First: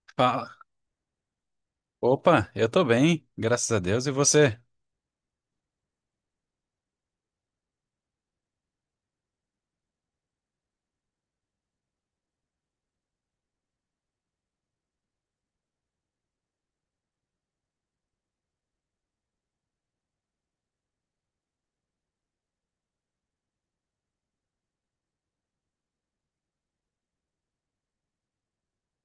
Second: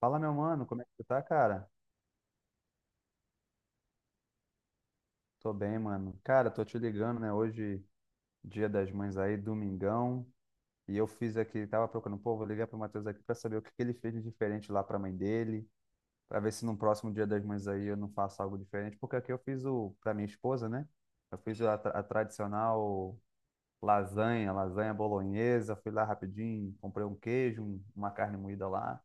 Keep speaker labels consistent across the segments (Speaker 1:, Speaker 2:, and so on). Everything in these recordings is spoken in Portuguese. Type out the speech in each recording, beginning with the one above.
Speaker 1: Fala, meu
Speaker 2: Fala.
Speaker 1: mano, como é que tu tá, cara?
Speaker 2: Opa, eu tô bem, graças a Deus, e você?
Speaker 1: Tô bem, mano. Cara, tô te ligando, né? Hoje, dia das mães aí, domingão. E eu fiz aqui, tava procurando, pô, vou ligar pro Matheus aqui pra saber o que que ele fez de diferente lá pra mãe dele, pra ver se no próximo dia das mães aí eu não faço algo diferente, porque aqui eu fiz o, pra minha esposa, né? Eu fiz a, a tradicional lasanha, lasanha bolonhesa, fui lá rapidinho, comprei um queijo, uma carne moída lá,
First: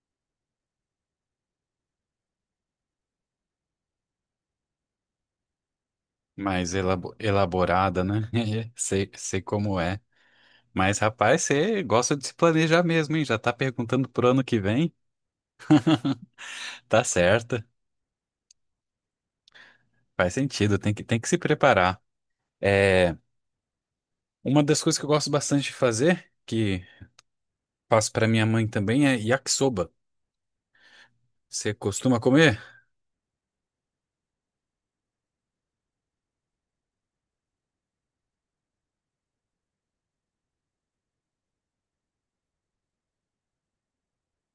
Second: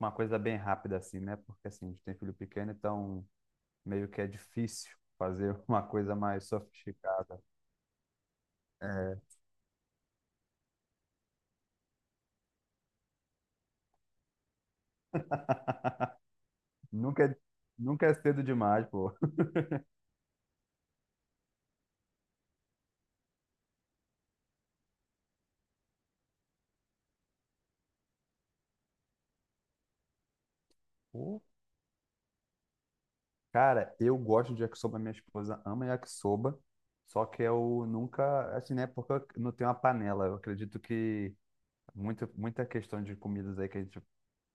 Speaker 1: uma coisa bem rápida assim, né? Porque assim, a gente tem filho pequeno, então meio que é difícil fazer uma coisa mais
Speaker 2: Mais
Speaker 1: sofisticada.
Speaker 2: elaborada, né? Sei, sei como é. Mas, rapaz, você gosta de se planejar mesmo, hein? Já tá perguntando pro ano que vem? Tá
Speaker 1: Nunca é,
Speaker 2: certa,
Speaker 1: nunca é cedo demais, pô.
Speaker 2: faz sentido, tem que se preparar. É, uma das coisas que eu gosto bastante de fazer, que faço pra minha mãe também, é yakisoba.
Speaker 1: Pô,
Speaker 2: Você costuma comer?
Speaker 1: cara, eu gosto de yakisoba, minha esposa ama yakisoba, só que eu nunca, assim, né, porque eu não tenho uma panela. Eu acredito que muita questão de comidas aí que a gente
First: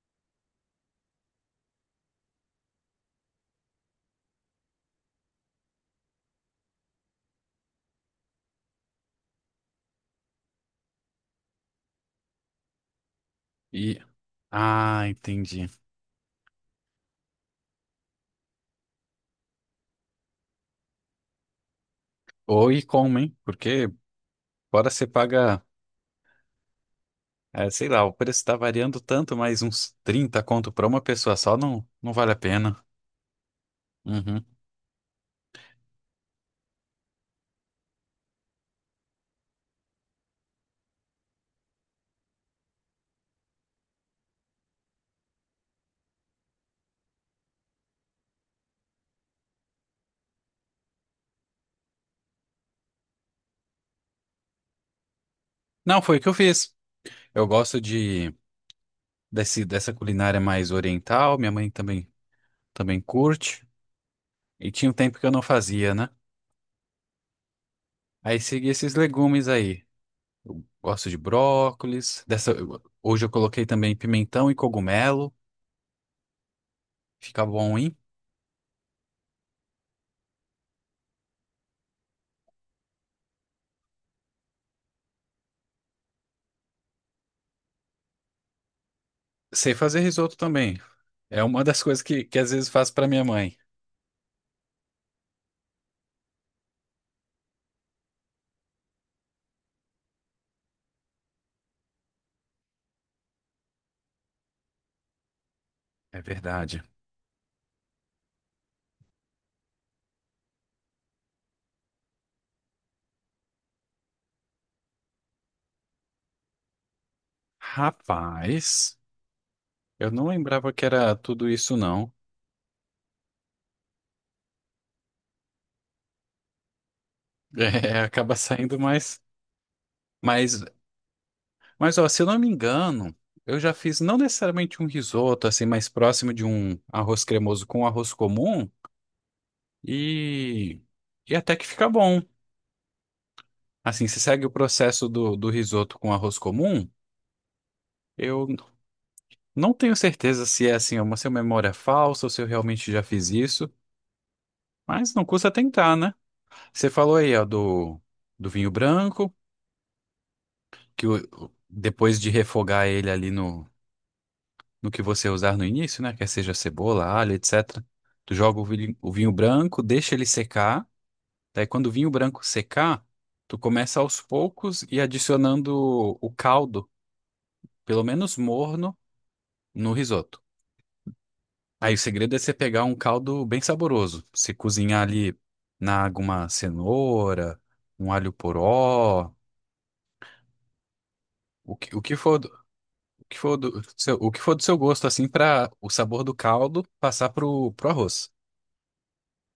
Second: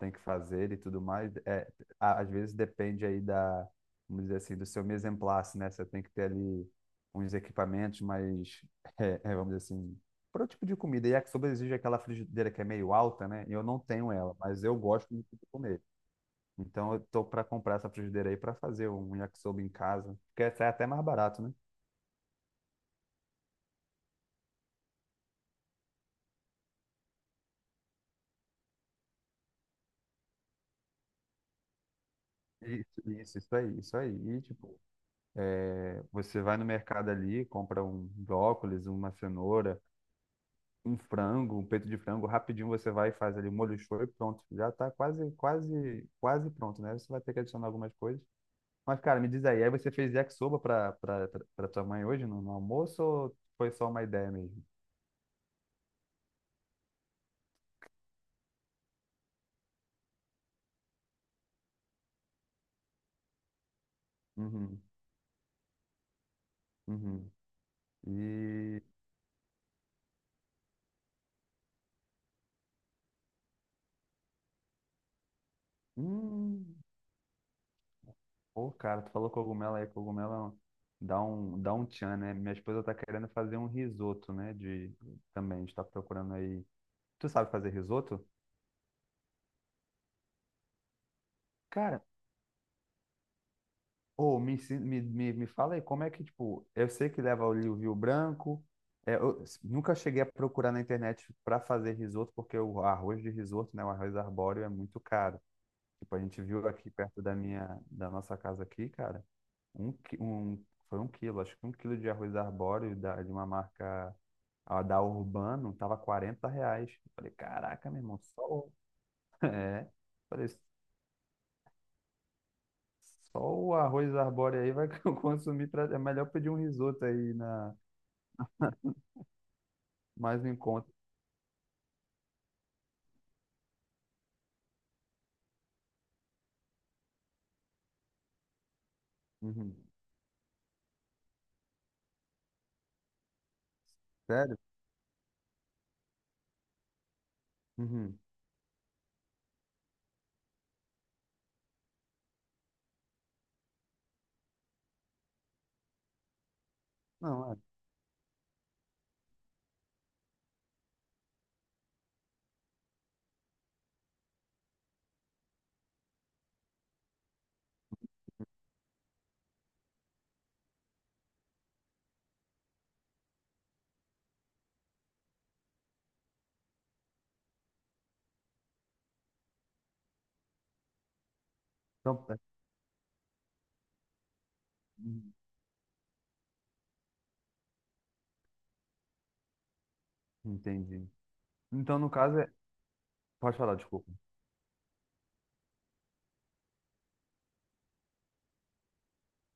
Speaker 1: tem que fazer e tudo mais. É, às vezes depende aí da, vamos dizer assim, do seu mise en place, né? Você tem que ter ali uns equipamentos mais, vamos dizer assim, para o tipo de comida. E a yakisoba exige aquela frigideira que é meio alta, né? E eu não
Speaker 2: E...
Speaker 1: tenho ela, mas eu
Speaker 2: Ah,
Speaker 1: gosto muito de
Speaker 2: entendi.
Speaker 1: comer. Então eu tô para comprar essa frigideira aí para fazer um yakisoba em casa, porque sai até mais barato, né?
Speaker 2: Ou e como, hein? Porque fora você paga. É, sei lá, o preço tá variando tanto, mas uns 30 conto pra uma pessoa só não vale a pena.
Speaker 1: Isso aí, isso aí. E,
Speaker 2: Uhum.
Speaker 1: tipo, é, você vai no mercado ali, compra um brócolis, uma cenoura, um frango, um peito de frango, rapidinho você vai e faz ali o molho show e pronto. Já tá quase pronto, né? Você vai ter que adicionar algumas coisas. Mas, cara, me diz aí, aí você fez yakisoba pra tua mãe hoje no almoço ou foi só uma ideia mesmo?
Speaker 2: Não, foi o que eu fiz. Eu gosto dessa culinária mais oriental, minha mãe também curte. E
Speaker 1: Uhum,
Speaker 2: tinha um tempo que eu não fazia, né?
Speaker 1: uhum.
Speaker 2: Aí segui
Speaker 1: E...
Speaker 2: esses legumes aí. Eu gosto de brócolis. Hoje eu coloquei também pimentão e cogumelo.
Speaker 1: Hum,
Speaker 2: Fica bom, hein?
Speaker 1: pô, cara, tu falou cogumelo aí, cogumelo dá um tchan, né? Minha esposa tá querendo fazer um risoto, né? De, também, a gente tá procurando aí... Tu sabe fazer risoto?
Speaker 2: Sei fazer risoto também. É uma das
Speaker 1: Cara,
Speaker 2: coisas que às vezes faço pra minha mãe.
Speaker 1: ô, me, ensi- me fala aí, como é que, tipo, eu sei que leva ali o vinho branco, é, nunca cheguei a procurar na internet para fazer risoto, porque o arroz de risoto, né, o arroz arbóreo é muito caro. Tipo, a
Speaker 2: É
Speaker 1: gente viu
Speaker 2: verdade.
Speaker 1: aqui perto da nossa casa aqui, cara, um, qui- um, foi um quilo, acho que um quilo de arroz arbóreo de uma marca a da Urbano, tava R$ 40. Eu falei, caraca, meu irmão, só... o-"
Speaker 2: Rapaz.
Speaker 1: É,
Speaker 2: Eu não
Speaker 1: falei,
Speaker 2: lembrava que era tudo isso, não.
Speaker 1: só o arroz arbóreo aí vai consumir. Pra... É melhor pedir um risoto aí na...
Speaker 2: É, acaba saindo mais.
Speaker 1: mais no
Speaker 2: Mas,
Speaker 1: encontro.
Speaker 2: mas ó, se eu não me engano, eu já fiz não necessariamente um risoto, assim, mais próximo de um arroz cremoso com arroz comum,
Speaker 1: Uhum.
Speaker 2: e, e até que fica bom. Assim, se segue o
Speaker 1: Sério?
Speaker 2: processo do risoto com arroz comum,
Speaker 1: Uhum.
Speaker 2: eu n- não tenho certeza se é assim, uma se é memória falsa ou se eu realmente já fiz isso, mas não custa tentar, né? Você falou aí, ó,
Speaker 1: Não, é.
Speaker 2: do vinho branco. Depois de refogar ele ali no que você usar no início, né? Quer seja cebola, alho, etc. Tu joga o vinho branco, deixa ele secar. Daí quando o vinho branco secar, tu começa aos poucos e adicionando o caldo, pelo menos morno, no risoto. Aí o
Speaker 1: Então,
Speaker 2: segredo
Speaker 1: é.
Speaker 2: é você pegar um caldo bem saboroso. Você cozinhar
Speaker 1: Uhum.
Speaker 2: ali na água uma cenoura, um alho poró,
Speaker 1: Entendi.
Speaker 2: o que,
Speaker 1: Então,
Speaker 2: o
Speaker 1: no
Speaker 2: que
Speaker 1: caso,
Speaker 2: for
Speaker 1: é... pode falar, desculpa.
Speaker 2: o que for do seu gosto, assim, para o sabor do caldo passar pro arroz.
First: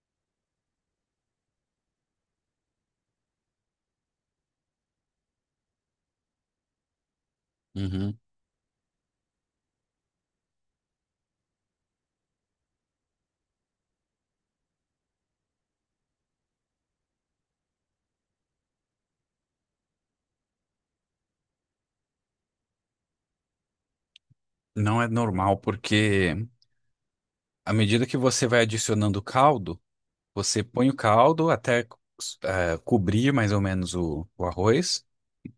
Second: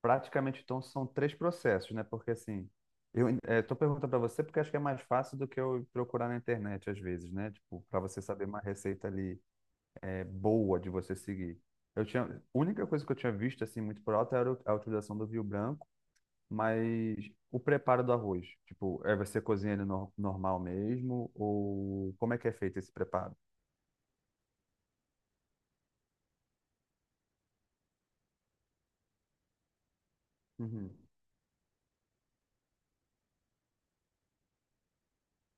Speaker 1: Praticamente, então, são três processos, né? Porque assim, eu estou perguntando para você porque acho que é mais fácil do que eu procurar na internet às vezes, né? Tipo, para
Speaker 2: Uhum.
Speaker 1: você saber uma receita ali é, boa de você seguir. Eu tinha... A única coisa que eu tinha visto, assim, muito por alto era a utilização do vinho branco. Mas o preparo do arroz, tipo, é você cozinha ele normal mesmo? Ou como é que é feito esse preparo?
Speaker 2: Não é normal, porque à medida que você vai adicionando o caldo, você põe
Speaker 1: Uhum.
Speaker 2: o caldo até cobrir mais ou menos o arroz,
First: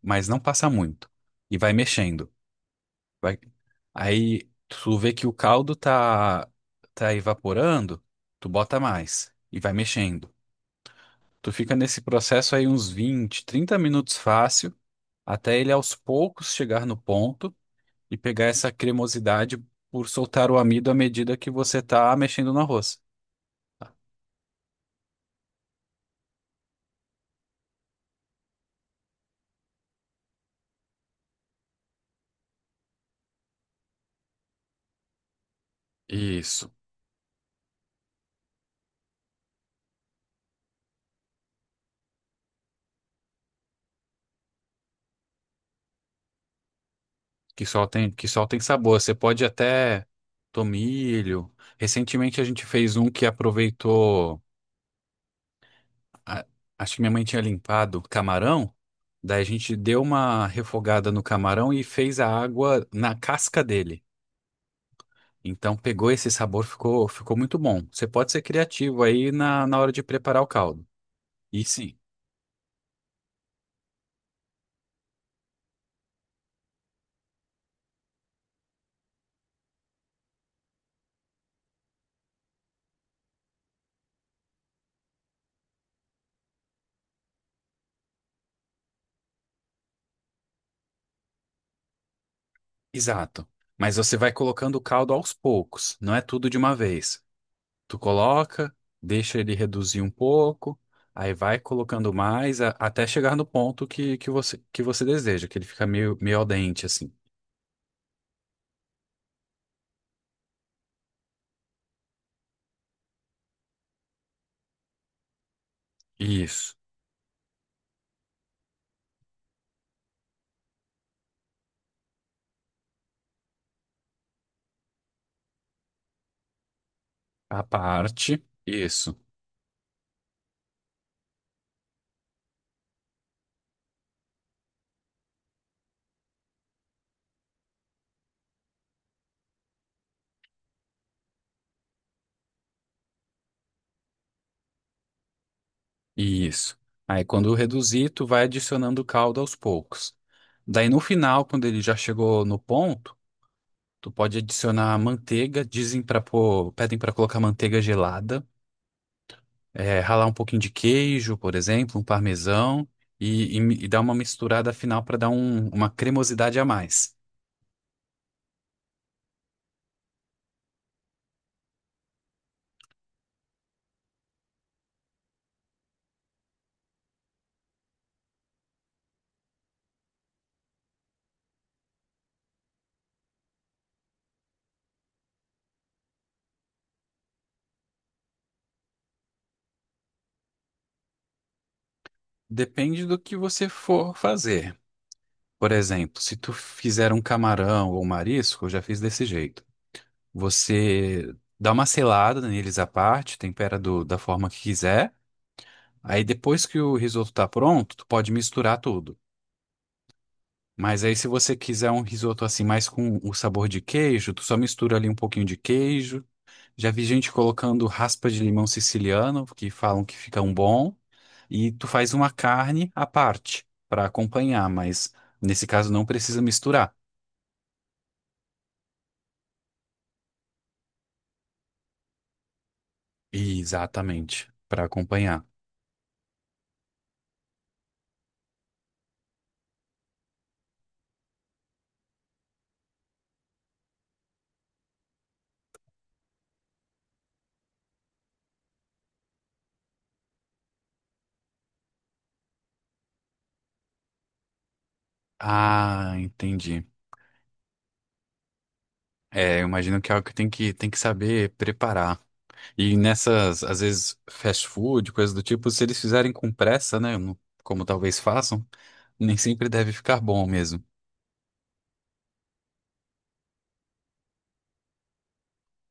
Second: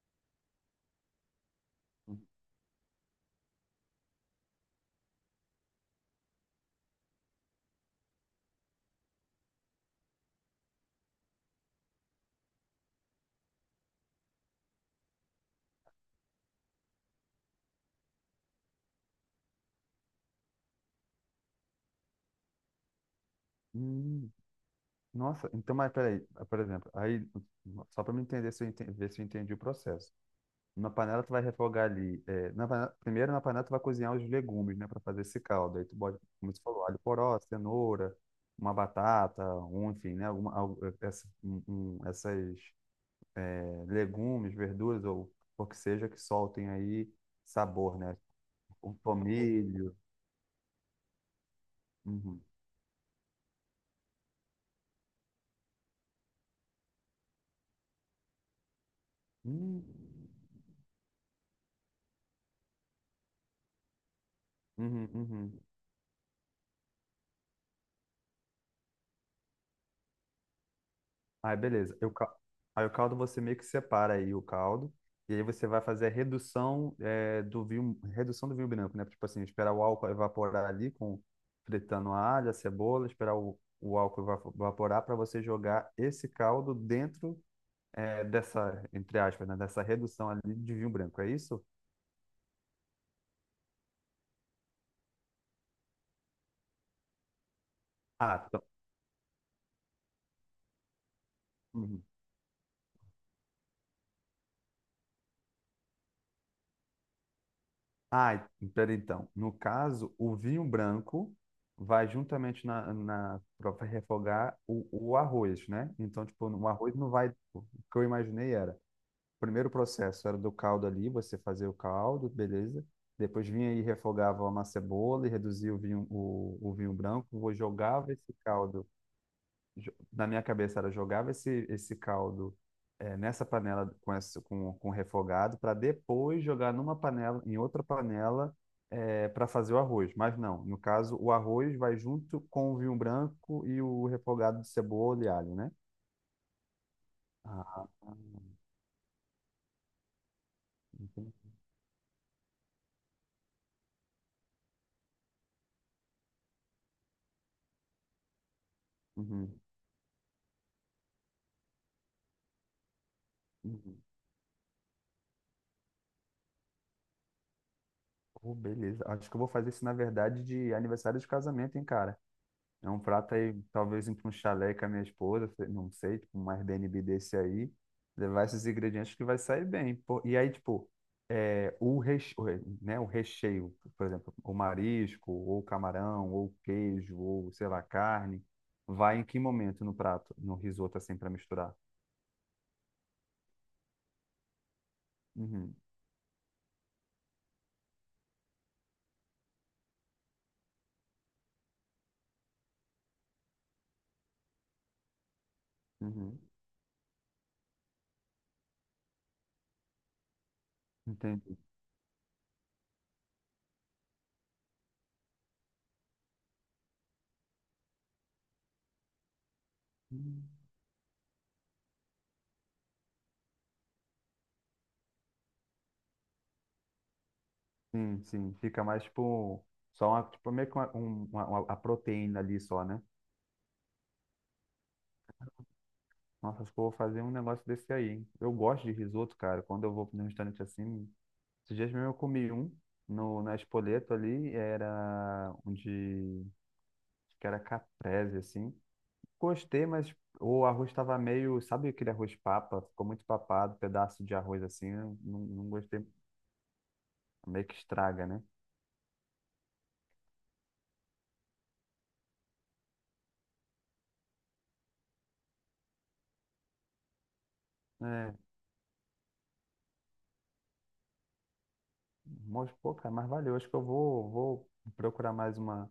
Speaker 2: mas não passa muito. E vai mexendo. Vai... Aí tu vê que o caldo tá evaporando, tu bota mais e vai mexendo. Tu fica nesse processo aí uns 20 30 minutos fácil até ele aos poucos chegar no ponto e pegar essa cremosidade por soltar o amido à medida que você está mexendo no arroz.
Speaker 1: Hum, nossa, então, mas peraí, por exemplo, aí, só para me entender se eu entendi, ver se eu entendi o processo. Na panela tu vai refogar ali, é, primeiro na panela tu vai cozinhar os legumes, né, para fazer esse caldo. Aí tu bota, como tu
Speaker 2: Isso,
Speaker 1: falou, alho poró, cenoura, uma batata, um, enfim, né, alguma, al- é, essa, um- essas legumes, verduras ou o que seja que soltem aí
Speaker 2: que só
Speaker 1: sabor,
Speaker 2: tem,
Speaker 1: né?
Speaker 2: que só tem
Speaker 1: O
Speaker 2: sabor. Você pode
Speaker 1: tomilho.
Speaker 2: até tomilho.
Speaker 1: Uhum.
Speaker 2: Recentemente a gente fez um que aproveitou, a- acho que minha mãe tinha limpado camarão, daí a gente
Speaker 1: Hum.
Speaker 2: deu uma refogada no camarão e fez a água na casca dele.
Speaker 1: Uhum, uhum.
Speaker 2: Então pegou esse sabor, ficou muito bom. Você pode ser criativo aí na hora de preparar o caldo.
Speaker 1: Aí,
Speaker 2: E sim.
Speaker 1: beleza. Aí o caldo você meio que separa aí o caldo e aí você vai fazer a redução é, do vinho, redução do vinho branco, né? Tipo assim, esperar o álcool evaporar ali com fritando a alho, a cebola, esperar o álcool evaporar para você jogar esse caldo dentro é, dessa, entre aspas, né? Dessa redução ali de vinho branco, é isso?
Speaker 2: Exato. Mas você vai colocando o caldo aos poucos, não é tudo de uma vez. Tu
Speaker 1: Ah,
Speaker 2: coloca, deixa ele reduzir um pouco, aí vai
Speaker 1: então.
Speaker 2: colocando mais até chegar no ponto que você deseja, que ele fica meio, meio al dente, assim.
Speaker 1: Ah, pera então. No caso, o vinho branco vai juntamente na para refogar o arroz, né? Então, tipo, o
Speaker 2: Isso.
Speaker 1: arroz não vai. O que eu imaginei era, o primeiro processo era do caldo ali, você fazia o caldo, beleza? Depois vinha e refogava uma cebola e reduzia o vinho, o vinho branco, vou
Speaker 2: A
Speaker 1: jogava esse
Speaker 2: parte.
Speaker 1: caldo
Speaker 2: Isso.
Speaker 1: jo- na minha cabeça era jogava esse, esse caldo eh, nessa panela com, essa, com refogado para depois jogar numa panela, em outra panela para fazer o arroz. Mas não, no caso, o arroz vai junto com o vinho branco e o refogado de cebola e alho, né?
Speaker 2: Isso. Aí quando
Speaker 1: Ah,
Speaker 2: reduzir, tu vai adicionando o caldo aos poucos. Daí no
Speaker 1: entendi.
Speaker 2: final, quando ele já chegou no ponto, tu pode adicionar manteiga. Pedem para colocar manteiga gelada.
Speaker 1: Uhum,
Speaker 2: É, ralar um pouquinho de queijo, por exemplo, um parmesão e
Speaker 1: uhum.
Speaker 2: dar uma misturada final para dar uma cremosidade a mais.
Speaker 1: Pô, beleza. Acho que eu vou fazer isso, na verdade, de aniversário de casamento, hein, cara? É um prato aí, talvez ir para um chalé com a minha esposa, sei- não sei, tipo, um Airbnb desse aí, levar esses ingredientes que vai sair bem. Pô. E aí, tipo, é, o reche- o re- né, o recheio, por exemplo, o marisco, ou camarão, ou queijo, ou sei lá, carne, vai em que momento no prato, no risoto assim para misturar?
Speaker 2: Depende do que você for fazer. Por
Speaker 1: Uhum,
Speaker 2: exemplo, se tu fizer um camarão ou um marisco, eu já fiz desse jeito. Você dá uma selada neles à parte, tempera da forma que quiser. Aí
Speaker 1: uhum.
Speaker 2: depois que o risoto tá pronto, tu pode misturar tudo. Mas aí se você
Speaker 1: Entendi.
Speaker 2: quiser um risoto assim mais com o sabor de queijo, tu só mistura ali um pouquinho de queijo. Já vi gente colocando raspa de limão siciliano, que falam que fica
Speaker 1: Hum.
Speaker 2: um bom, e tu faz uma carne à parte para acompanhar, mas nesse caso não precisa misturar.
Speaker 1: Sim, sim, fica mais tipo só uma, tipo, meio que uma a proteína ali só, né?
Speaker 2: Exatamente, para acompanhar.
Speaker 1: Nossa, acho que eu vou fazer um negócio desse aí, hein? Eu gosto de risoto, cara. Quando eu vou num restaurante assim, esses dias mesmo eu comi um no, na Spoleto ali, era um de, acho que era caprese, assim. Gostei, mas o arroz estava meio, sabe aquele arroz papa? Ficou muito papado, pedaço de arroz assim, eu não, não gostei,
Speaker 2: Ah, entendi.
Speaker 1: meio que estraga, né?
Speaker 2: É, eu imagino que é algo que tem que saber preparar. E nessas, às vezes, fast food, coisas do tipo, se eles fizerem com pressa, né, como talvez
Speaker 1: É,
Speaker 2: façam, nem sempre deve ficar bom mesmo.
Speaker 1: mas, pô, cara, mas valeu. Acho que eu vou procurar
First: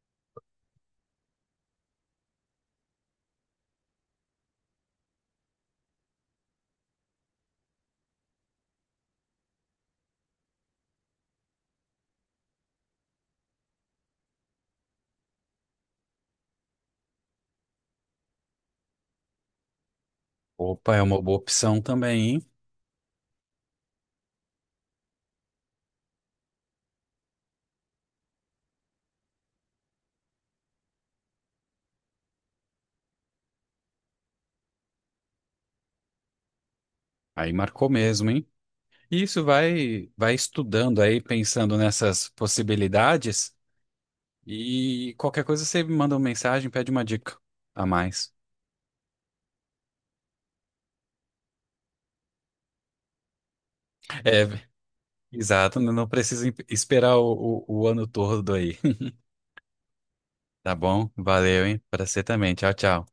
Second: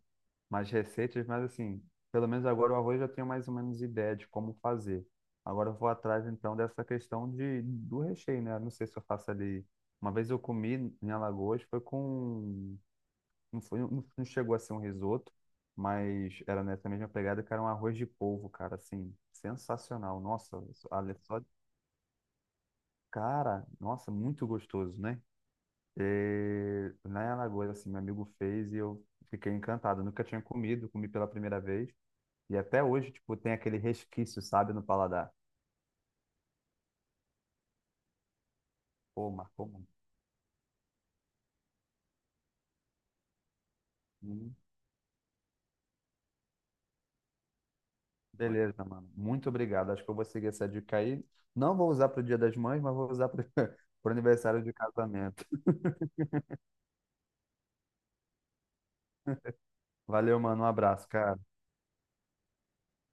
Speaker 1: mais receitas, mas assim, pelo menos agora o arroz eu já tenho mais ou menos ideia de como fazer. Agora eu vou atrás então dessa questão de, do recheio, né? Não sei se eu faço ali. Uma vez eu comi em Alagoas, foi com. Não foi, não chegou a ser um risoto, mas era nessa mesma pegada que era um arroz de polvo, cara, assim, sensacional. Nossa,
Speaker 2: Opa, é
Speaker 1: olha
Speaker 2: uma boa
Speaker 1: só.
Speaker 2: opção também, hein?
Speaker 1: Cara, nossa, muito gostoso, né? E lá em Alagoas, assim, meu amigo fez e eu fiquei encantado. Nunca tinha comido, comi pela primeira vez. E até hoje, tipo, tem aquele resquício, sabe, no paladar.
Speaker 2: Aí marcou mesmo, hein? E
Speaker 1: Pô,
Speaker 2: isso
Speaker 1: marcou muito.
Speaker 2: vai estudando aí, pensando nessas possibilidades
Speaker 1: Hum.
Speaker 2: e qualquer coisa você me manda uma mensagem, pede uma dica a mais.
Speaker 1: Beleza, mano. Muito obrigado. Acho que eu vou seguir essa dica aí. Não vou usar pro Dia das Mães, mas vou usar pro, pro aniversário
Speaker 2: É,
Speaker 1: de casamento.
Speaker 2: exato, não precisa esperar o ano todo aí.
Speaker 1: Valeu, mano. Um
Speaker 2: Tá
Speaker 1: abraço,
Speaker 2: bom?
Speaker 1: cara.
Speaker 2: Valeu, hein? Pra você também. Tchau, tchau.